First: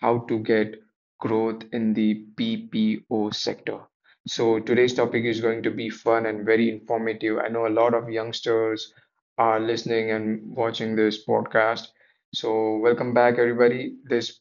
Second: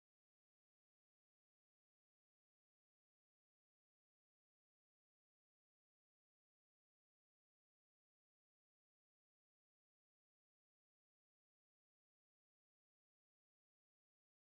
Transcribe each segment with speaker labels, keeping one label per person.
Speaker 1: how to get growth in the PPO sector. So, today's topic is going to be fun and very informative. I know a lot of youngsters are listening and watching this podcast. So, welcome back, everybody. This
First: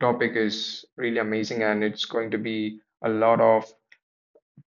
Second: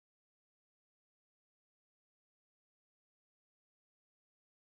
Speaker 1: topic is really amazing and it's going to be a lot of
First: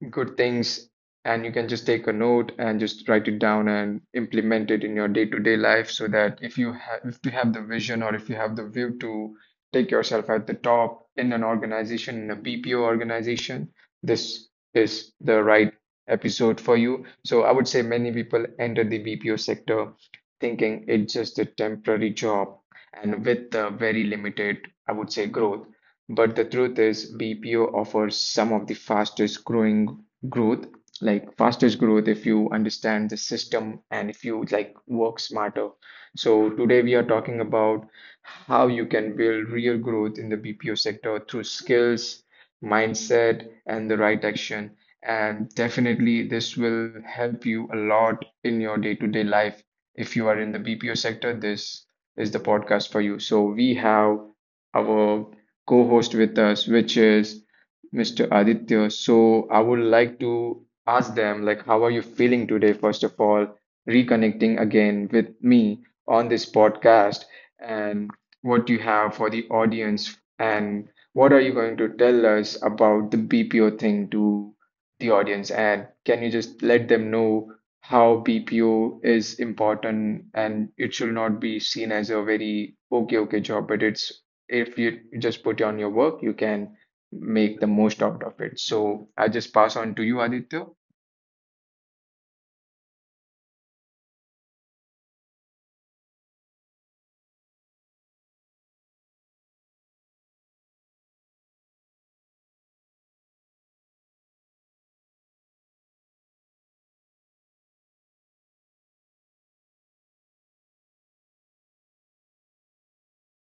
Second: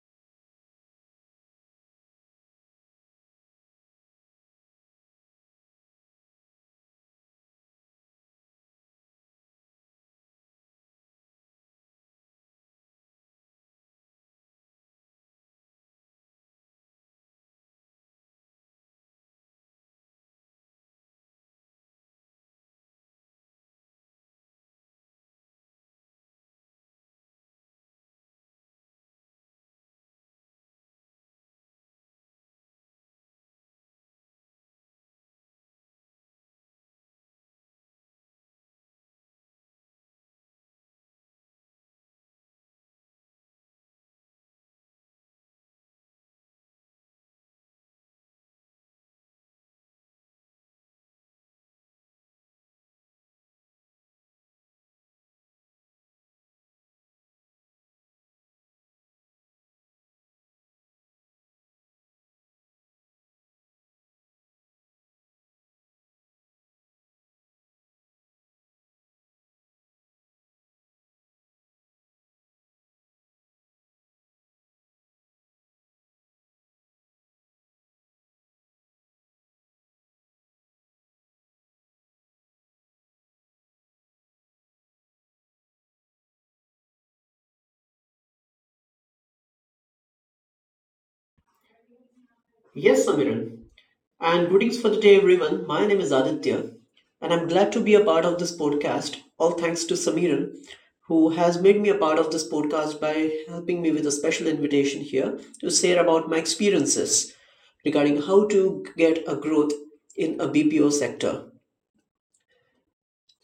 Speaker 1: good things, and you can just take a note and just write it down and implement it in your day-to-day life, so that if you have the vision, or if you have the view to take yourself at the top in an organization, in a BPO organization, this is the right episode for you. So I would say many people enter the BPO sector thinking it's just a temporary job, and with very limited, I would say, growth. But the truth is, BPO offers some of the fastest growing growth, like fastest growth, if you understand the system and if you like work smarter. So today we are talking about how you can build real growth in the BPO sector through skills, mindset, and the right action. And definitely this will help you a lot in your day-to-day life. If you are in the BPO sector, this is the podcast for you. So we have our co-host with us, which is Mr. Aditya. So I would like to ask them, like, how are you feeling today, first of all, reconnecting again with me on this podcast, and what you have for the audience, and what are you going to tell us about the BPO thing to the audience? And can you just let them know how BPO is important and it should not be seen as a very okay, okay job, but it's if you just put on your work, you can make the most out of it. So I just pass on to you, Aditya.
Speaker 2: Yes, Samiran. And greetings for the day, everyone. My name is Aditya, and I'm glad to be a part of this podcast. All thanks to Samiran, who has made me a part of this podcast by helping me with a special invitation here to share about my experiences regarding how to get a growth in a BPO sector.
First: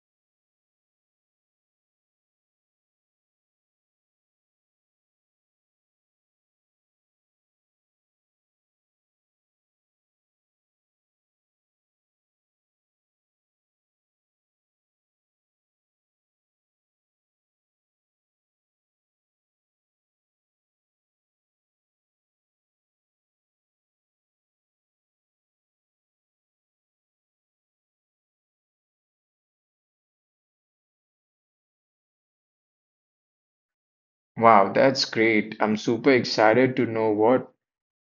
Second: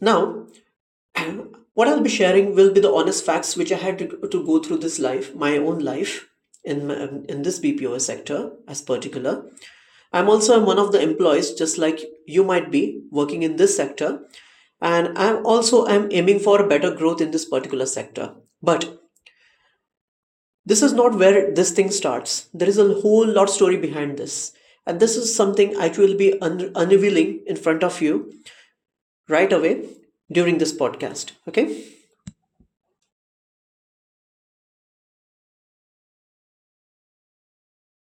Speaker 2: Now, what I'll be sharing will be the honest facts which I had to go through this life, my own life in my- in this BPO sector as particular. I'm also one of the employees, just like you might be working in this sector, and I'm aiming for a better growth in this particular sector. But this is not where this thing starts. There is a whole lot story behind this, and this is something I will be unveiling in front of you right away during this podcast. Okay.
Speaker 1: Wow, that's great. I'm super excited to know what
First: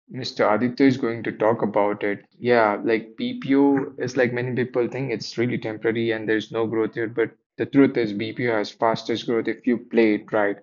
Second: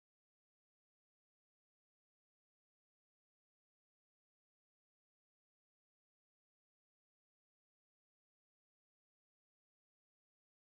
Speaker 1: Mr. Aditya is going to talk about it. Yeah, like, BPO is, like, many people think it's really temporary and there's no growth here, but the truth is BPO has fastest growth if you play it right.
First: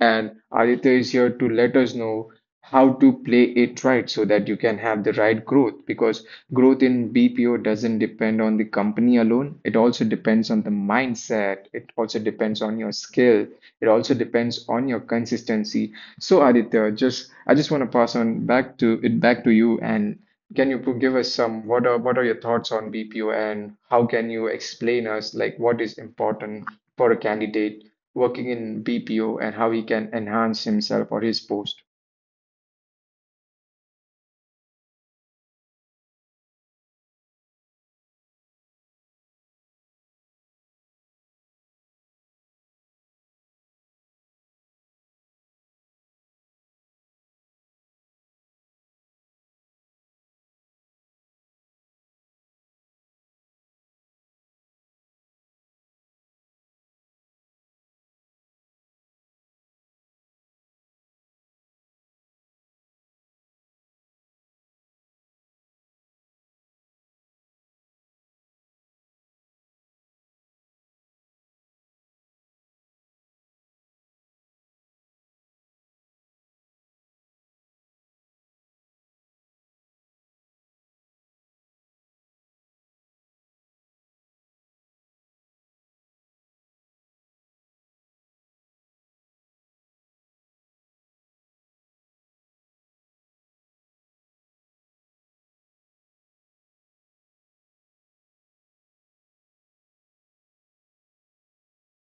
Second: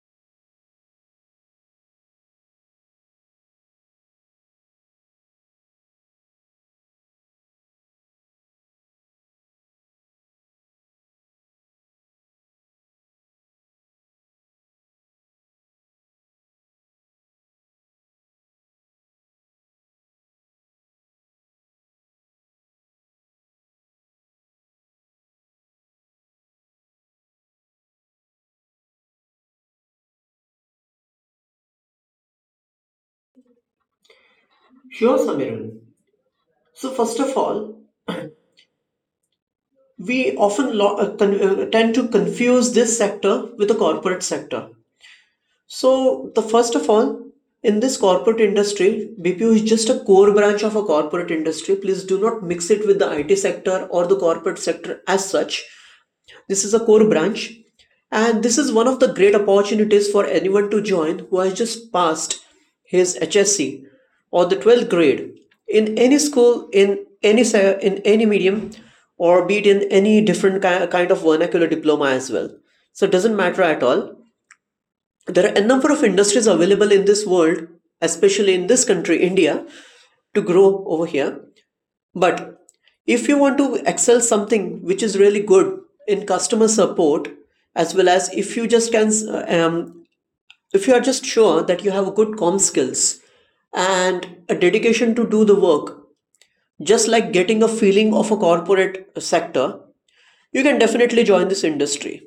Speaker 1: And Aditya is here to let us know how to play it right, so that you can have the right growth, because growth in BPO doesn't depend on the company alone. It also depends on the mindset. It also depends on your skill. It also depends on your consistency. So Aditya, just I just want to pass on back to you, and can you give us some what are your thoughts on BPO, and how can you explain us, like, what is important for a candidate working in BPO and how he can enhance himself or his post?
Speaker 2: Sure, Samirun. So first of all, we often tend to confuse this sector with the corporate sector. So, the first of all, in this corporate industry, BPO is just a core branch of a corporate industry. Please do not mix it with the IT sector or the corporate sector as such. This is a core branch, and this is one of the great opportunities for anyone to join who has just passed his HSC or the 12th grade in any school, in any medium, or be it in any different kind of vernacular diploma as well. So it doesn't matter at all. There are a number of industries available in this world, especially in this country, India, to grow over here. But if you want to excel something which is really good in customer support, as well as if you are just sure that you have good com skills and a dedication to do the work, just like getting a feeling of a corporate sector, you can definitely join this industry,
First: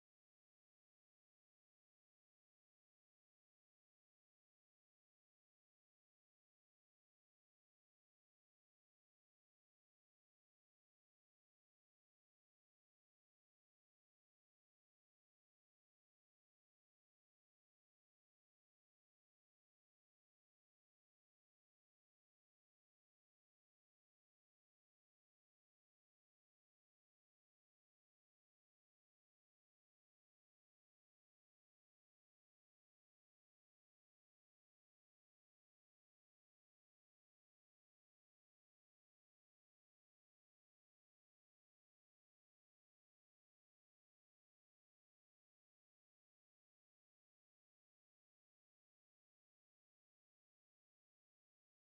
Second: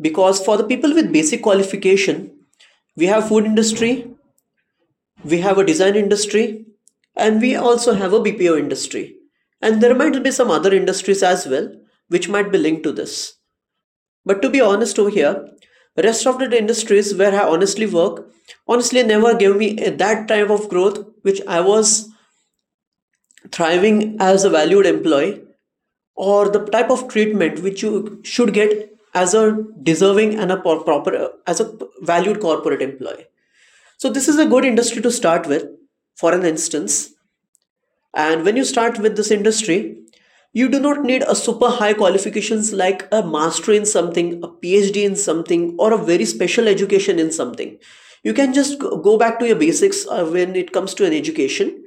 Speaker 2: because for the people with basic qualification, we have food industry, we have a design industry, and we also have a BPO industry. And there might be some other industries as well which might be linked to this. But to be honest over here, rest of the industries where I honestly work honestly never gave me that type of growth which I was thriving as a valued employee, or the type of treatment which you should get as a deserving and a proper as a valued corporate employee. So this is a good industry to start with, for an instance. And when you start with this industry, you do not need a super high qualifications like a master in something, a PhD in something, or a very special education in something. You can just go back to your basics when it comes to an education,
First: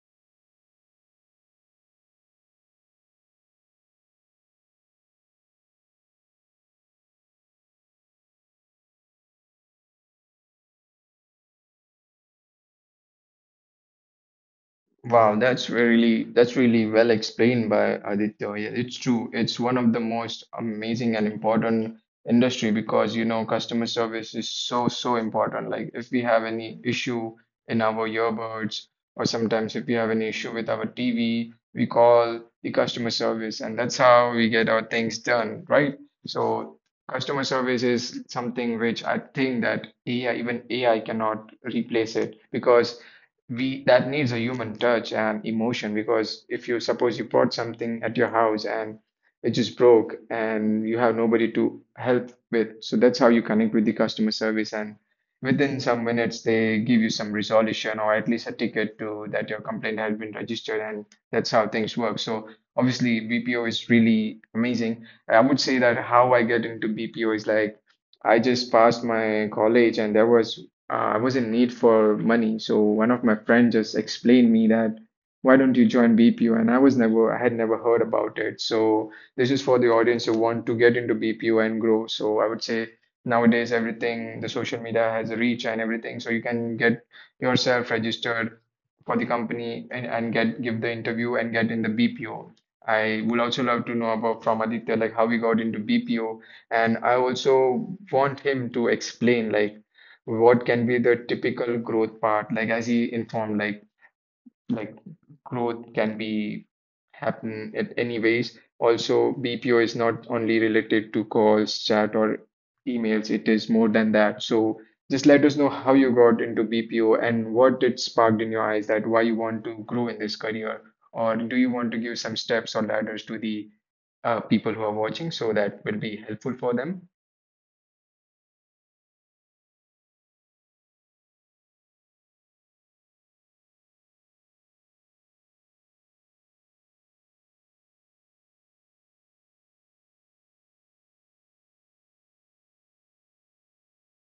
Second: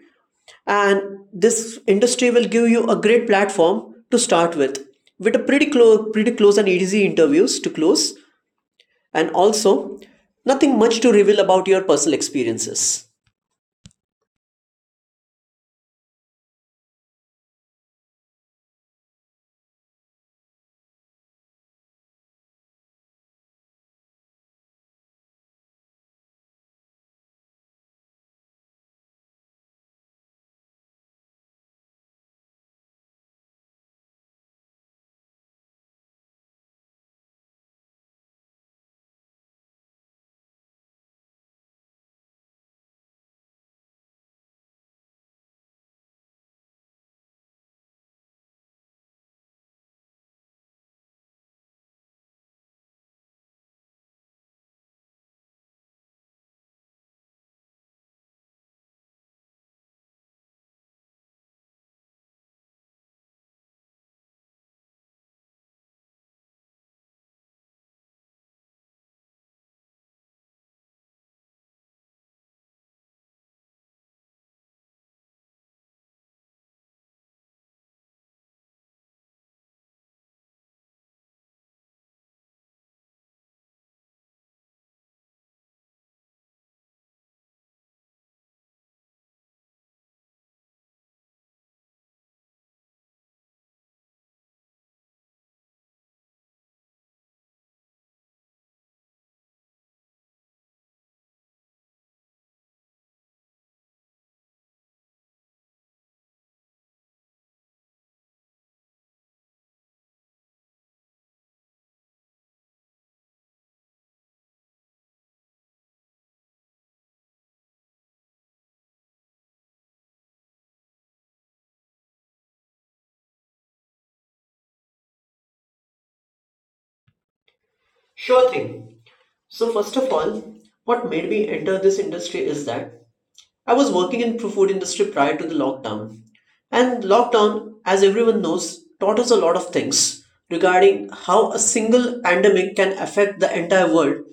Speaker 2: and this industry will give you a great platform to start with a pretty close and easy interviews to close, and also nothing much to reveal about your personal experiences.
Speaker 1: Wow, that's really well explained by Aditya. Yeah, it's true. It's one of the most amazing and important industry, because you know, customer service is so, so important. Like, if we have any issue in our earbuds, or sometimes if we have any issue with our TV, we call the customer service, and that's how we get our things done, right? So customer service is something which I think that AI, even AI cannot replace it, because we that needs a human touch and emotion, because if you, suppose you bought something at your house and it just broke and you have nobody to help with, so that's how you connect with the customer service, and within some minutes they give you some resolution, or at least a ticket to that your complaint has been registered, and that's how things work. So obviously BPO is really amazing. I would say that how I get into BPO is like, I just passed my college and there was I was in need for money. So one of my friends just explained me that why don't you join BPO? And I had never heard about it. So this is for the audience who want to get into BPO and grow. So I would say nowadays everything, the social media has a reach and everything, so you can get yourself registered for the company, and get give the interview and get in the BPO. I would also love to know about from Aditya, like, how he got into BPO, and I also want him to explain, like, what can be the typical growth part, like, as he informed, like growth can be happen at any ways. Also BPO is not only related to calls, chat, or emails, it is more than that. So just let us know how you got into BPO and what it sparked in your eyes, that why you want to grow in this career, or do you want to give some steps or ladders to the people who are watching, so that will be helpful for them.
Speaker 2: Sure thing. So first of all, what made me enter this industry is that I was working in food industry prior to the lockdown. And lockdown, as everyone knows, taught us a lot of things regarding how a single pandemic can affect the entire world,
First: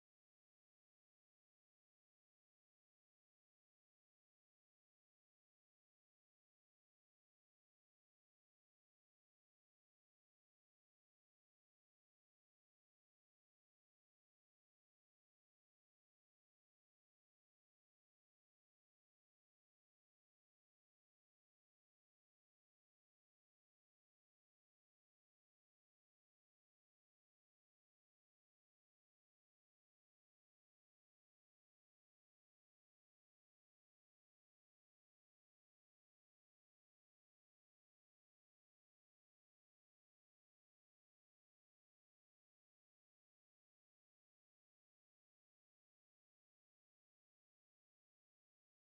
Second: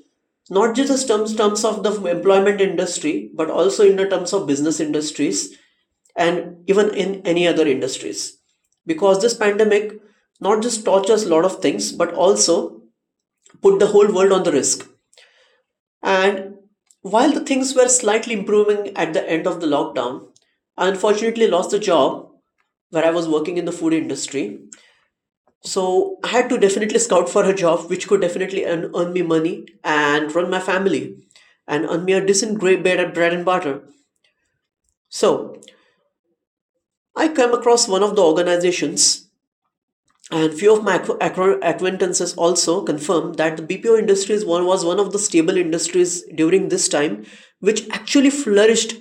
Speaker 2: not just in terms of the employment industry, but also in the terms of business industries and even in any other industries. Because this pandemic not just taught us a lot of things, but also put the whole world on the risk. And while the things were slightly improving at the end of the lockdown, I unfortunately lost the job where I was working in the food industry. So I had to definitely scout for a job which could definitely earn me money and run my family and earn me a decent great bread and butter. So I came across one of the organizations. And few of my acquaintances also confirm that the BPO industry was one of the stable industries during this time, which actually flourished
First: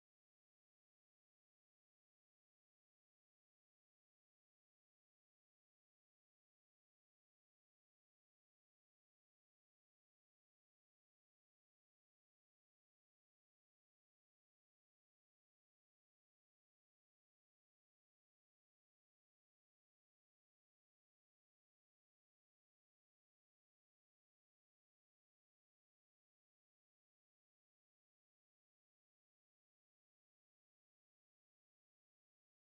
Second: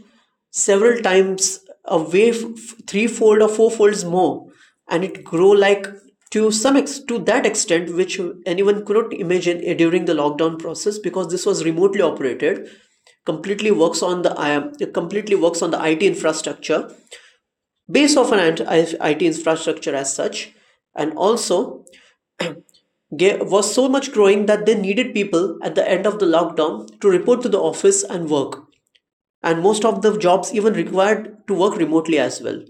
Speaker 2: several times, a way threefold or fourfolds more, and it grew like to that extent which anyone could not imagine during the lockdown process, because this was remotely operated, completely works on the IT infrastructure, base of an IT infrastructure as such, and also there was so much growing that they needed people at the end of the lockdown to report to the office and work. And most of the jobs even required to work remotely as well.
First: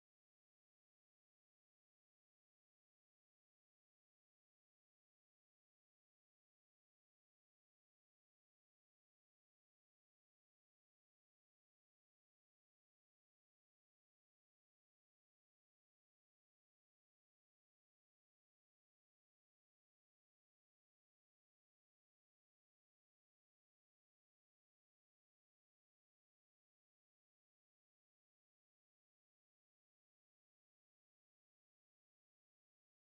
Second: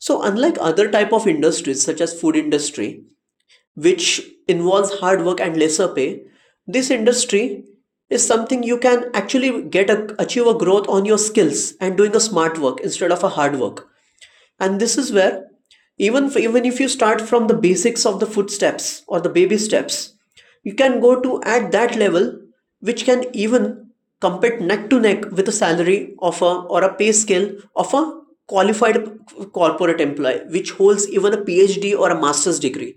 Speaker 2: So unlike other type of industries such as food industry, which involves hard work and lesser pay, this industry is something you can actually achieve a growth on your skills and doing a smart work instead of a hard work. And this is where even if you start from the basics of the footsteps or the baby steps, you can go to at that level which can even compete neck to neck with a salary of a or a pay scale of a qualified corporate employee which holds even a phd or a master's degree.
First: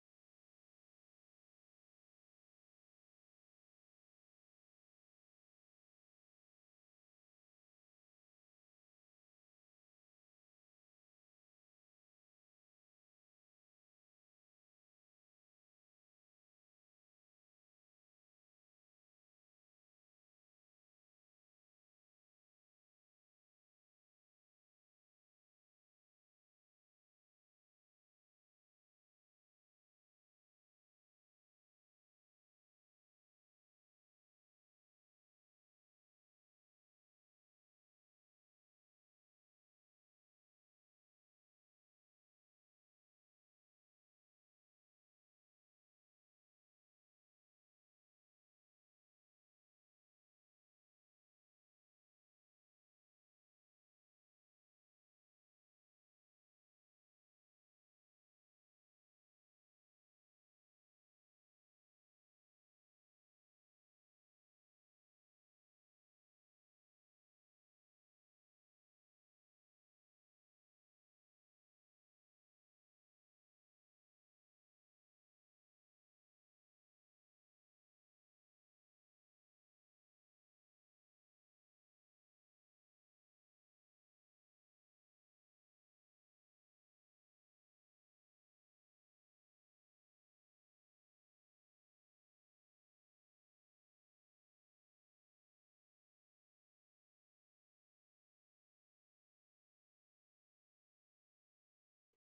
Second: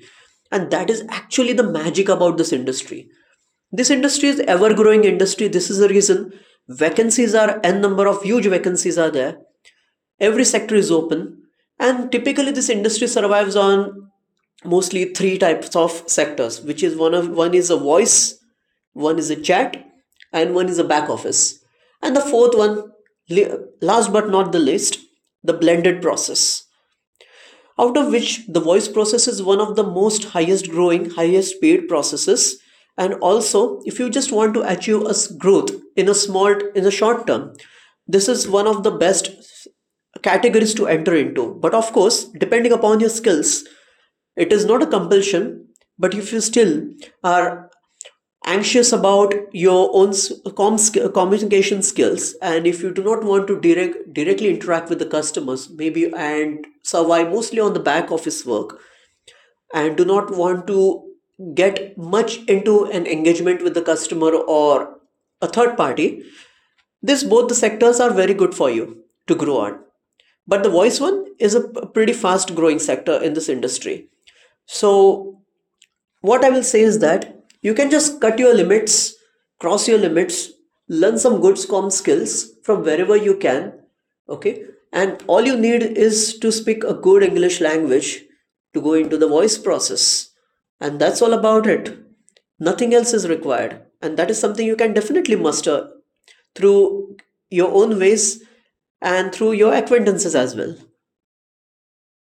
Speaker 2: And that is actually the magic about this industry. This industry is ever growing industry. This is the reason vacancies are n number of huge vacancies are there. Every sector is open, and typically this industry survives on mostly three types of sectors, which is one of one is a voice, one is a chat, and one is a back office, and the fourth one, last but not the least, the blended process, out of which the voice process is one of the most highest growing, highest paid processes. And also if you just want to achieve a growth in a small in a short term, this is one of the best categories to enter into, but of course depending upon your skills, it is not a compulsion. But if you still are anxious about your own communication skills, and if you do not want to directly interact with the customers maybe, and survive mostly on the back office work, and do not want to get much into an engagement with the customer or a third party, this both the sectors are very good for you to grow on, but the voice one is a pretty fast growing sector in this industry. So what I will say is that you can just cut your limits, cross your limits, learn some good SCOM skills from wherever you can. Okay. And all you need is to speak a good English language to go into the voice process. And that's all about it. Nothing else is required. And that is something you can definitely muster through your own ways and through your acquaintances as well.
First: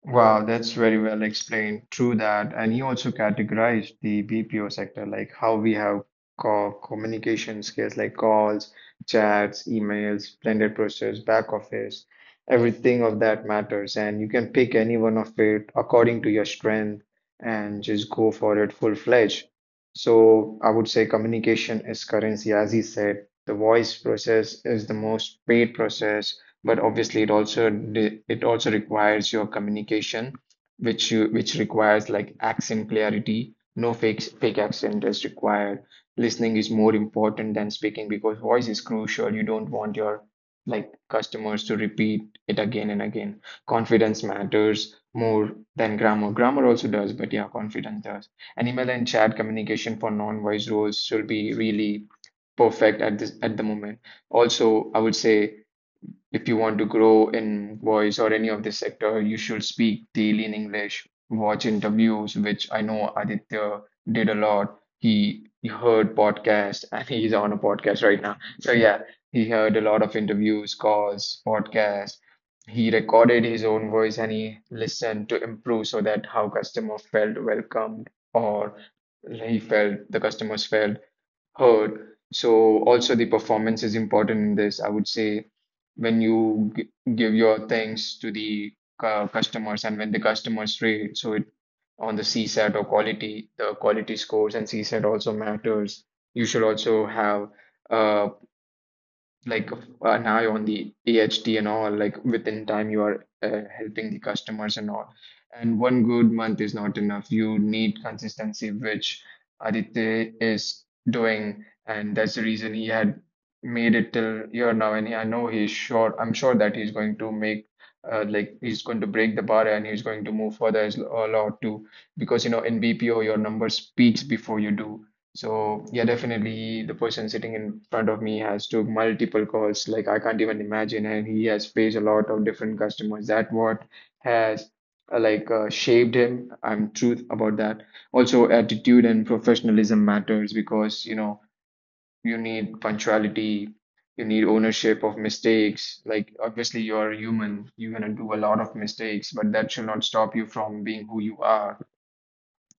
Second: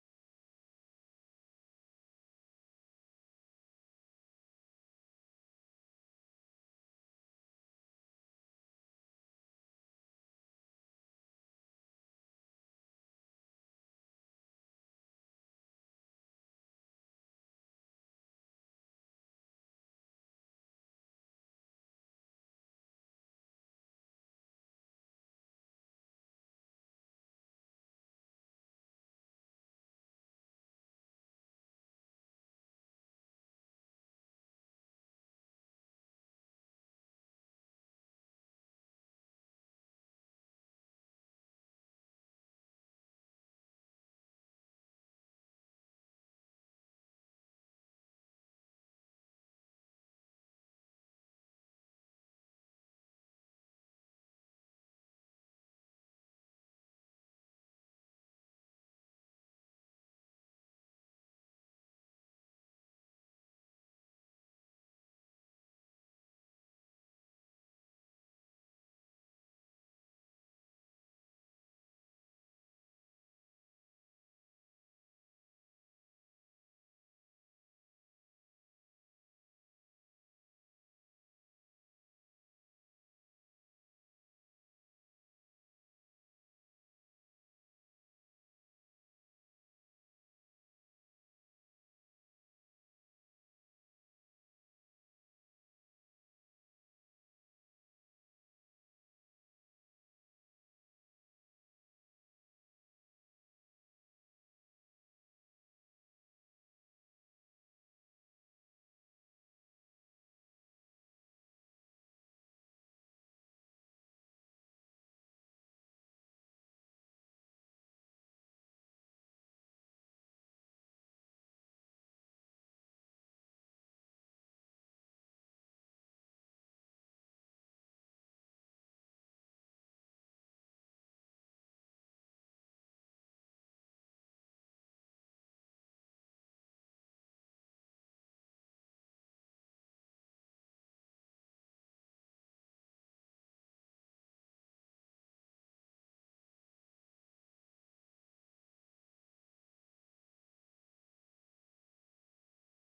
Speaker 1: Wow, that's very well explained. True that. And he also categorized the BPO sector, like how we have co communication skills like calls, chats, emails, blended process, back office. Everything of that matters. And you can pick any one of it according to your strength and just go for it full-fledged. So I would say communication is currency, as he said. The voice process is the most paid process, but obviously it also requires your communication, which you which requires, like, accent clarity. No fake accent is required. Listening is more important than speaking, because voice is crucial. You don't want your, like, customers to repeat it again and again. Confidence matters more than grammar. Grammar also does, but yeah, confidence does. And email and chat communication for non-voice roles should be really perfect at this at the moment. Also, I would say, if you want to grow in voice or any of this sector, you should speak daily in English, watch interviews, which I know Aditya did a lot. He heard podcasts, and he's on a podcast right now. So yeah, he heard a lot of interviews, calls, podcasts. He recorded his own voice and he listened to improve, so that how customer felt welcomed, or he felt the customers felt heard. So also the performance is important in this. I would say when you g give your thanks to the customers, and when the customers rate, so it on the CSAT or quality, the quality scores and CSAT also matters. You should also have uh, like, now you're on the DHT and all, like within time you are helping the customers and all. And one good month is not enough. You need consistency, which Aditya is doing, and that's the reason he had made it till here now. And he, I know he's sure. I'm sure that he's going to make. Like, he's going to break the bar and he's going to move further as a lot too, because you know in BPO your number speaks before you do. So yeah, definitely the person sitting in front of me has took multiple calls. Like, I can't even imagine, and he has faced a lot of different customers. That what has like, shaped him. I'm truth about that. Also, attitude and professionalism matters, because you know you need punctuality, you need ownership of mistakes. Like, obviously you're human, you're gonna do a lot of mistakes, but that should not stop you from being who you are.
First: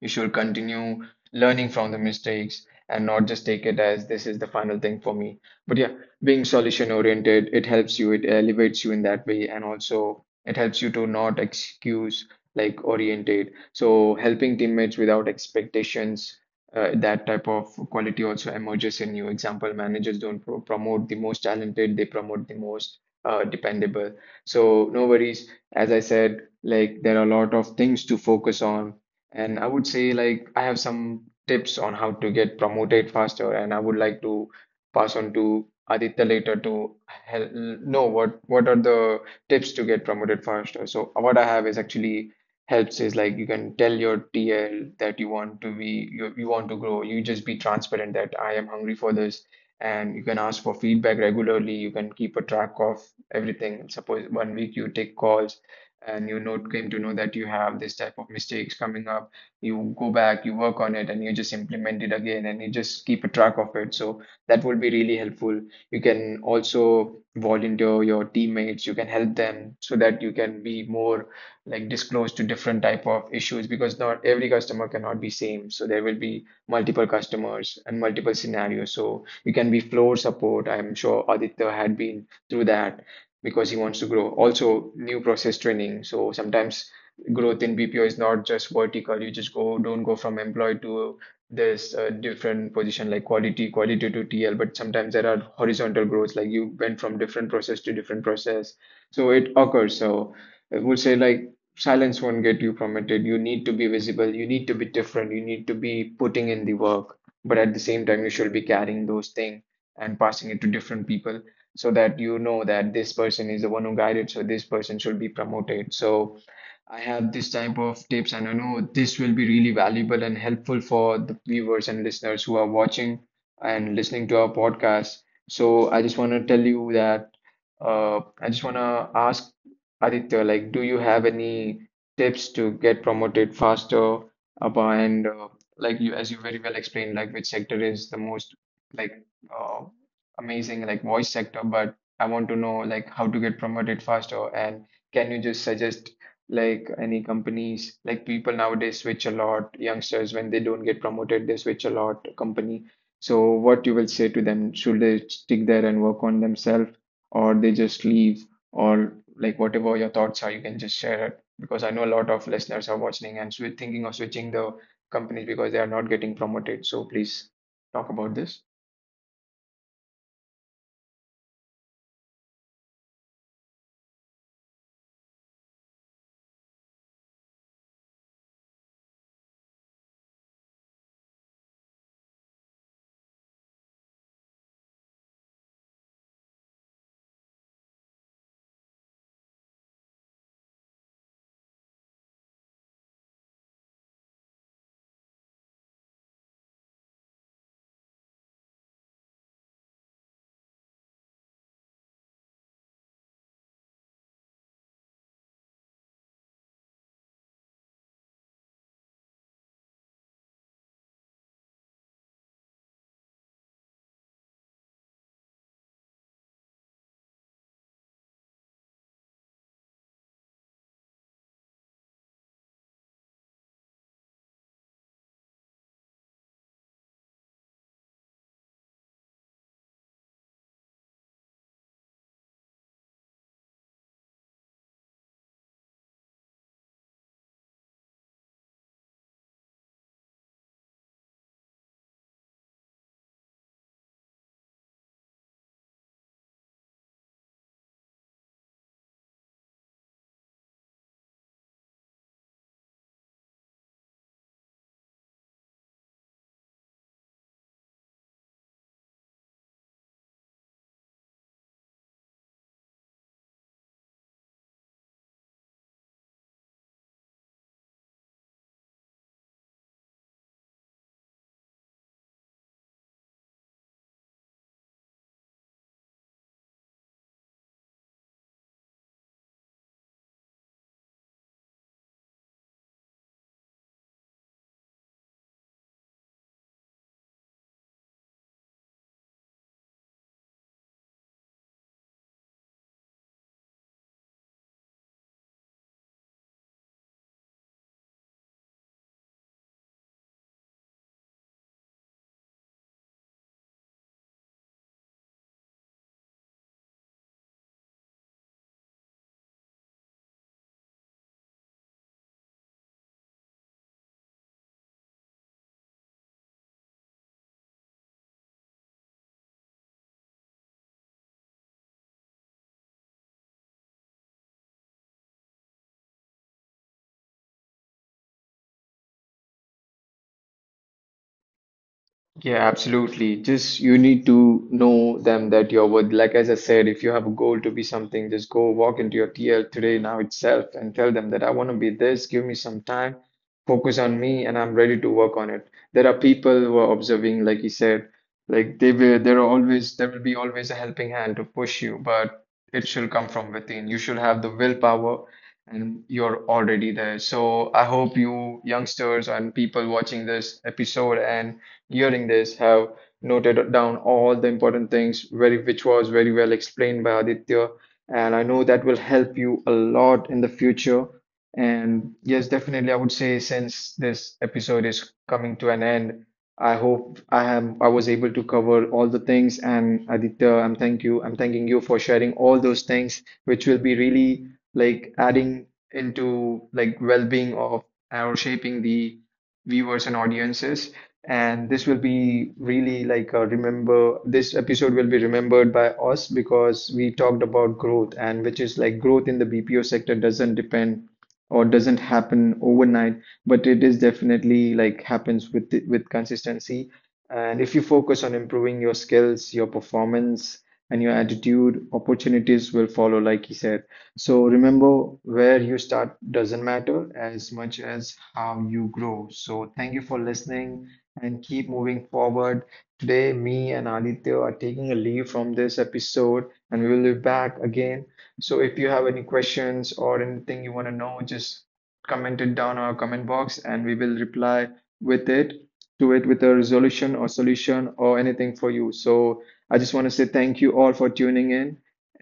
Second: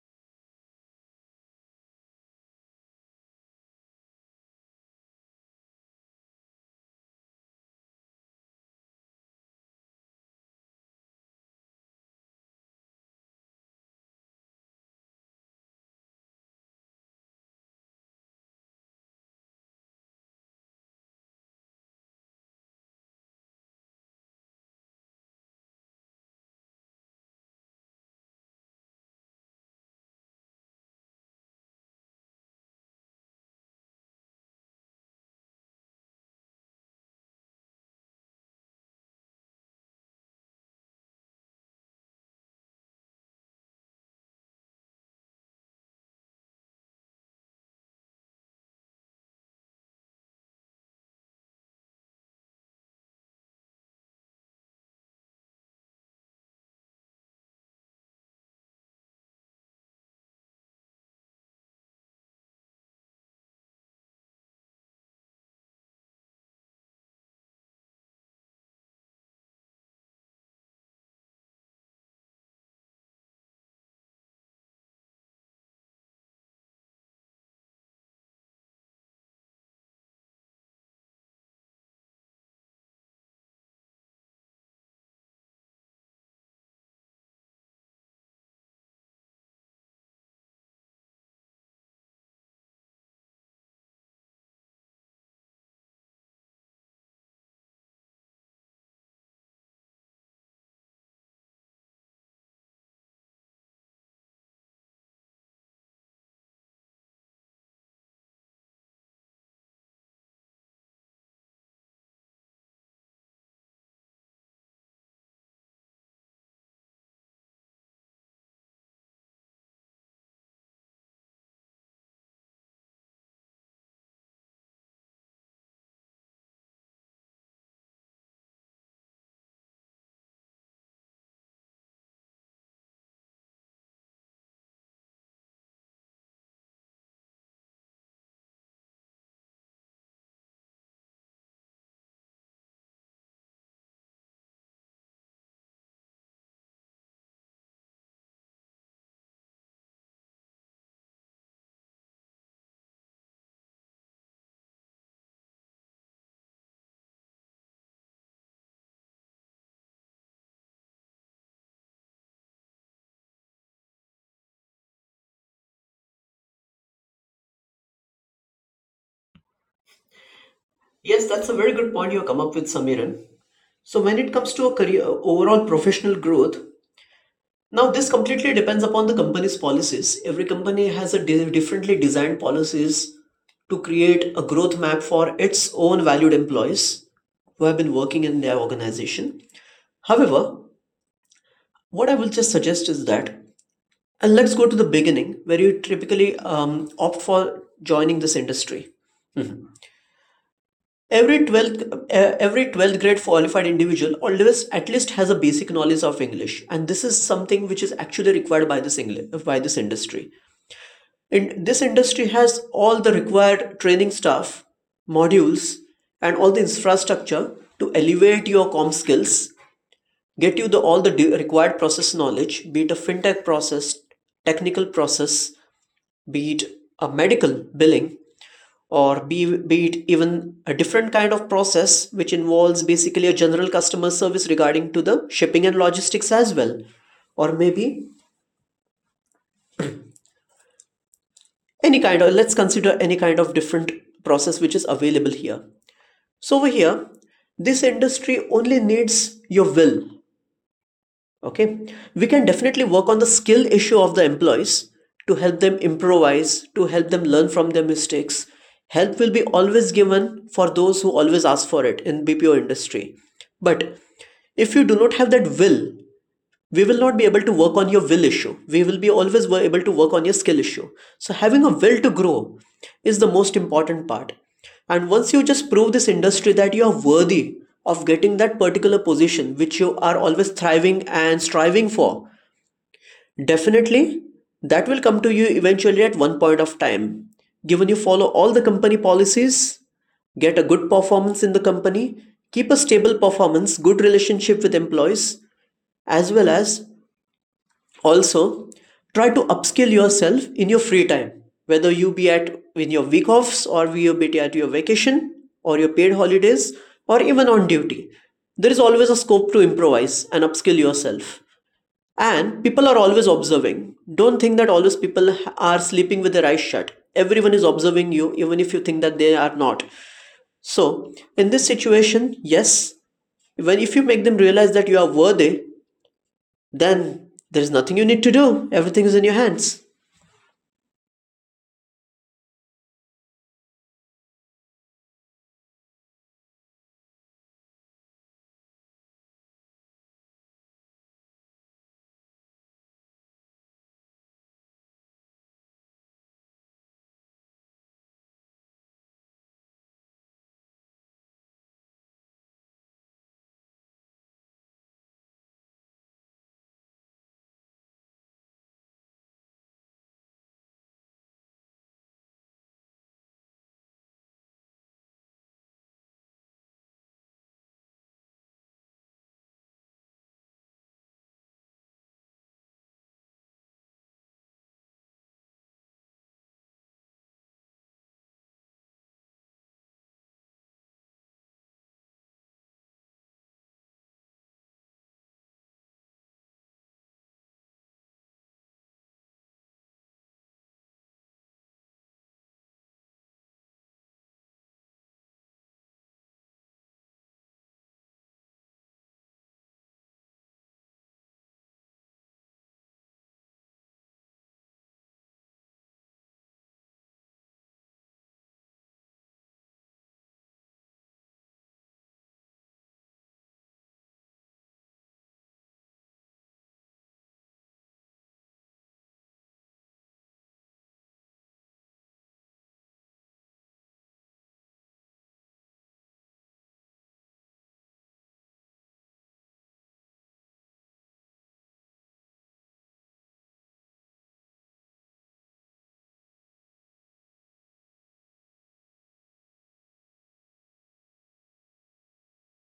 Speaker 1: You should continue learning from the mistakes, and not just take it as this is the final thing for me. But yeah, being solution oriented, it helps you, it elevates you in that way, and also it helps you to not excuse, like, oriented. So helping teammates without expectations. That type of quality also emerges in you. Example, managers don't promote the most talented, they promote the most dependable. So, no worries. As I said, like, there are a lot of things to focus on, and I would say, like, I have some tips on how to get promoted faster, and I would like to pass on to Aditya later to hel know what are the tips to get promoted faster. So what I have is actually helps is like, you can tell your TL that you want to grow. You just be transparent that I am hungry for this, and you can ask for feedback regularly. You can keep a track of everything. Suppose one week you take calls and you know came to know that you have this type of mistakes coming up. You go back, you work on it, and you just implement it again, and you just keep a track of it, so that would be really helpful. You can also volunteer your teammates, you can help them, so that you can be more like disclosed to different type of issues, because not every customer cannot be same, so there will be multiple customers and multiple scenarios. So you can be floor support. I'm sure Aditya had been through that because he wants to grow. Also, new process training. So sometimes growth in BPO is not just vertical. You just go, don't go from employee to this different position like quality, quality to TL, but sometimes there are horizontal growths, like you went from different process to different process. So it occurs. So I would say like silence won't get you promoted. You need to be visible. You need to be different. You need to be putting in the work, but at the same time, you should be carrying those things and passing it to different people, so that you know that this person is the one who guided, so this person should be promoted. So I have this type of tips, and I know this will be really valuable and helpful for the viewers and listeners who are watching and listening to our podcast. So I just want to tell you that I just want to ask Aditya, like, do you have any tips to get promoted faster? About and like you, as you very well explained, like which sector is the most like uh, amazing, like voice sector. But I want to know like how to get promoted faster, and can you just suggest like any companies? Like, people nowadays switch a lot, youngsters, when they don't get promoted they switch a lot company. So what you will say to them? Should they stick there and work on themselves, or they just leave, or like whatever your thoughts are, you can just share it, because I know a lot of listeners are watching and thinking of switching the companies because they are not getting promoted, so please talk about this.
Speaker 2: Yes, that's a very good point you come up with, Samiran. So when it comes to a career overall professional growth, now, this completely depends upon the company's policies. Every company has a differently designed policies to create a growth map for its own valued employees who have been working in their organization. However, what I will just suggest is that, and let's go to the beginning where you typically opt for joining this industry. Every 12th, every 12th grade qualified individual always at least has a basic knowledge of English, and this is something which is actually required by this industry. And this industry has all the required training staff, modules, and all the infrastructure to elevate your com skills, get you the all the de- required process knowledge, be it a fintech process, technical process, be it a medical billing, or be it even a different kind of process which involves basically a general customer service regarding to the shipping and logistics as well, or maybe any kind of let's consider any kind of different process which is available here. So over here, this industry only needs your will. Okay. We can definitely work on the skill issue of the employees, to help them improvise, to help them learn from their mistakes. Help will be always given for those who always ask for it in bpo industry. But if you do not have that will, we will not be able to work on your will issue. We will be always able to work on your skill issue. So having a will to grow is the most important part. And once you just prove this industry that you are worthy of getting that particular position which you are always thriving and striving for, definitely that will come to you eventually at one point of time, given you follow all the company policies, get a good performance in the company, keep a stable performance, good relationship with employees, as well as also try to upskill yourself in your free time, whether you be at in your week offs or you be at your vacation or your paid holidays or even on duty. There is always a scope to improvise and upskill yourself. And people are always observing. Don't think that always people are sleeping with their eyes shut. Everyone is observing you even if you think that they are not. So in this situation, yes, when if you make them realize that you are worthy, then there is nothing you need to do, everything is in your hands.
Speaker 1: Yeah, absolutely. Just you need to know them that you're worth. Like as I said, if you have a goal to be something, just go walk into your TL today now itself and tell them that I want to be this. Give me some time, focus on me, and I'm ready to work on it. There are people who are observing, like you said, like they will. There will be always a helping hand to push you, but it should come from within. You should have the willpower, and you're already there. So I hope you youngsters and people watching this episode and hearing this have noted down all the important things very which was very well explained by Aditya, and I know that will help you a lot in the future. And yes, definitely I would say, since this episode is coming to an end, I hope I was able to cover all the things. And Aditya, I'm thanking you for sharing all those things which will be really like adding into like well-being of or shaping the viewers and audiences. And this will be really like remember, this episode will be remembered by us because we talked about growth, and which is like growth in the BPO sector doesn't depend or doesn't happen overnight, but it is definitely like happens with consistency. And if you focus on improving your skills, your performance, and your attitude, opportunities will follow, like he said. So remember, where you start doesn't matter as much as how you grow. So thank you for listening and keep moving forward. Today, me and Aditya are taking a leave from this episode, and we will be back again. So, if you have any questions or anything you want to know, just comment it down our comment box, and we will reply with it to it with a resolution or solution or anything for you. So, I just want to say thank you all for tuning in.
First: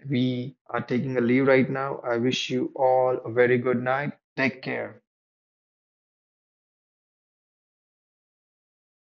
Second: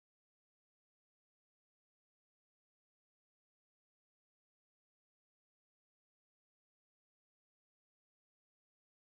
Speaker 1: We are taking a leave right now. I wish you all a very good night. Take care.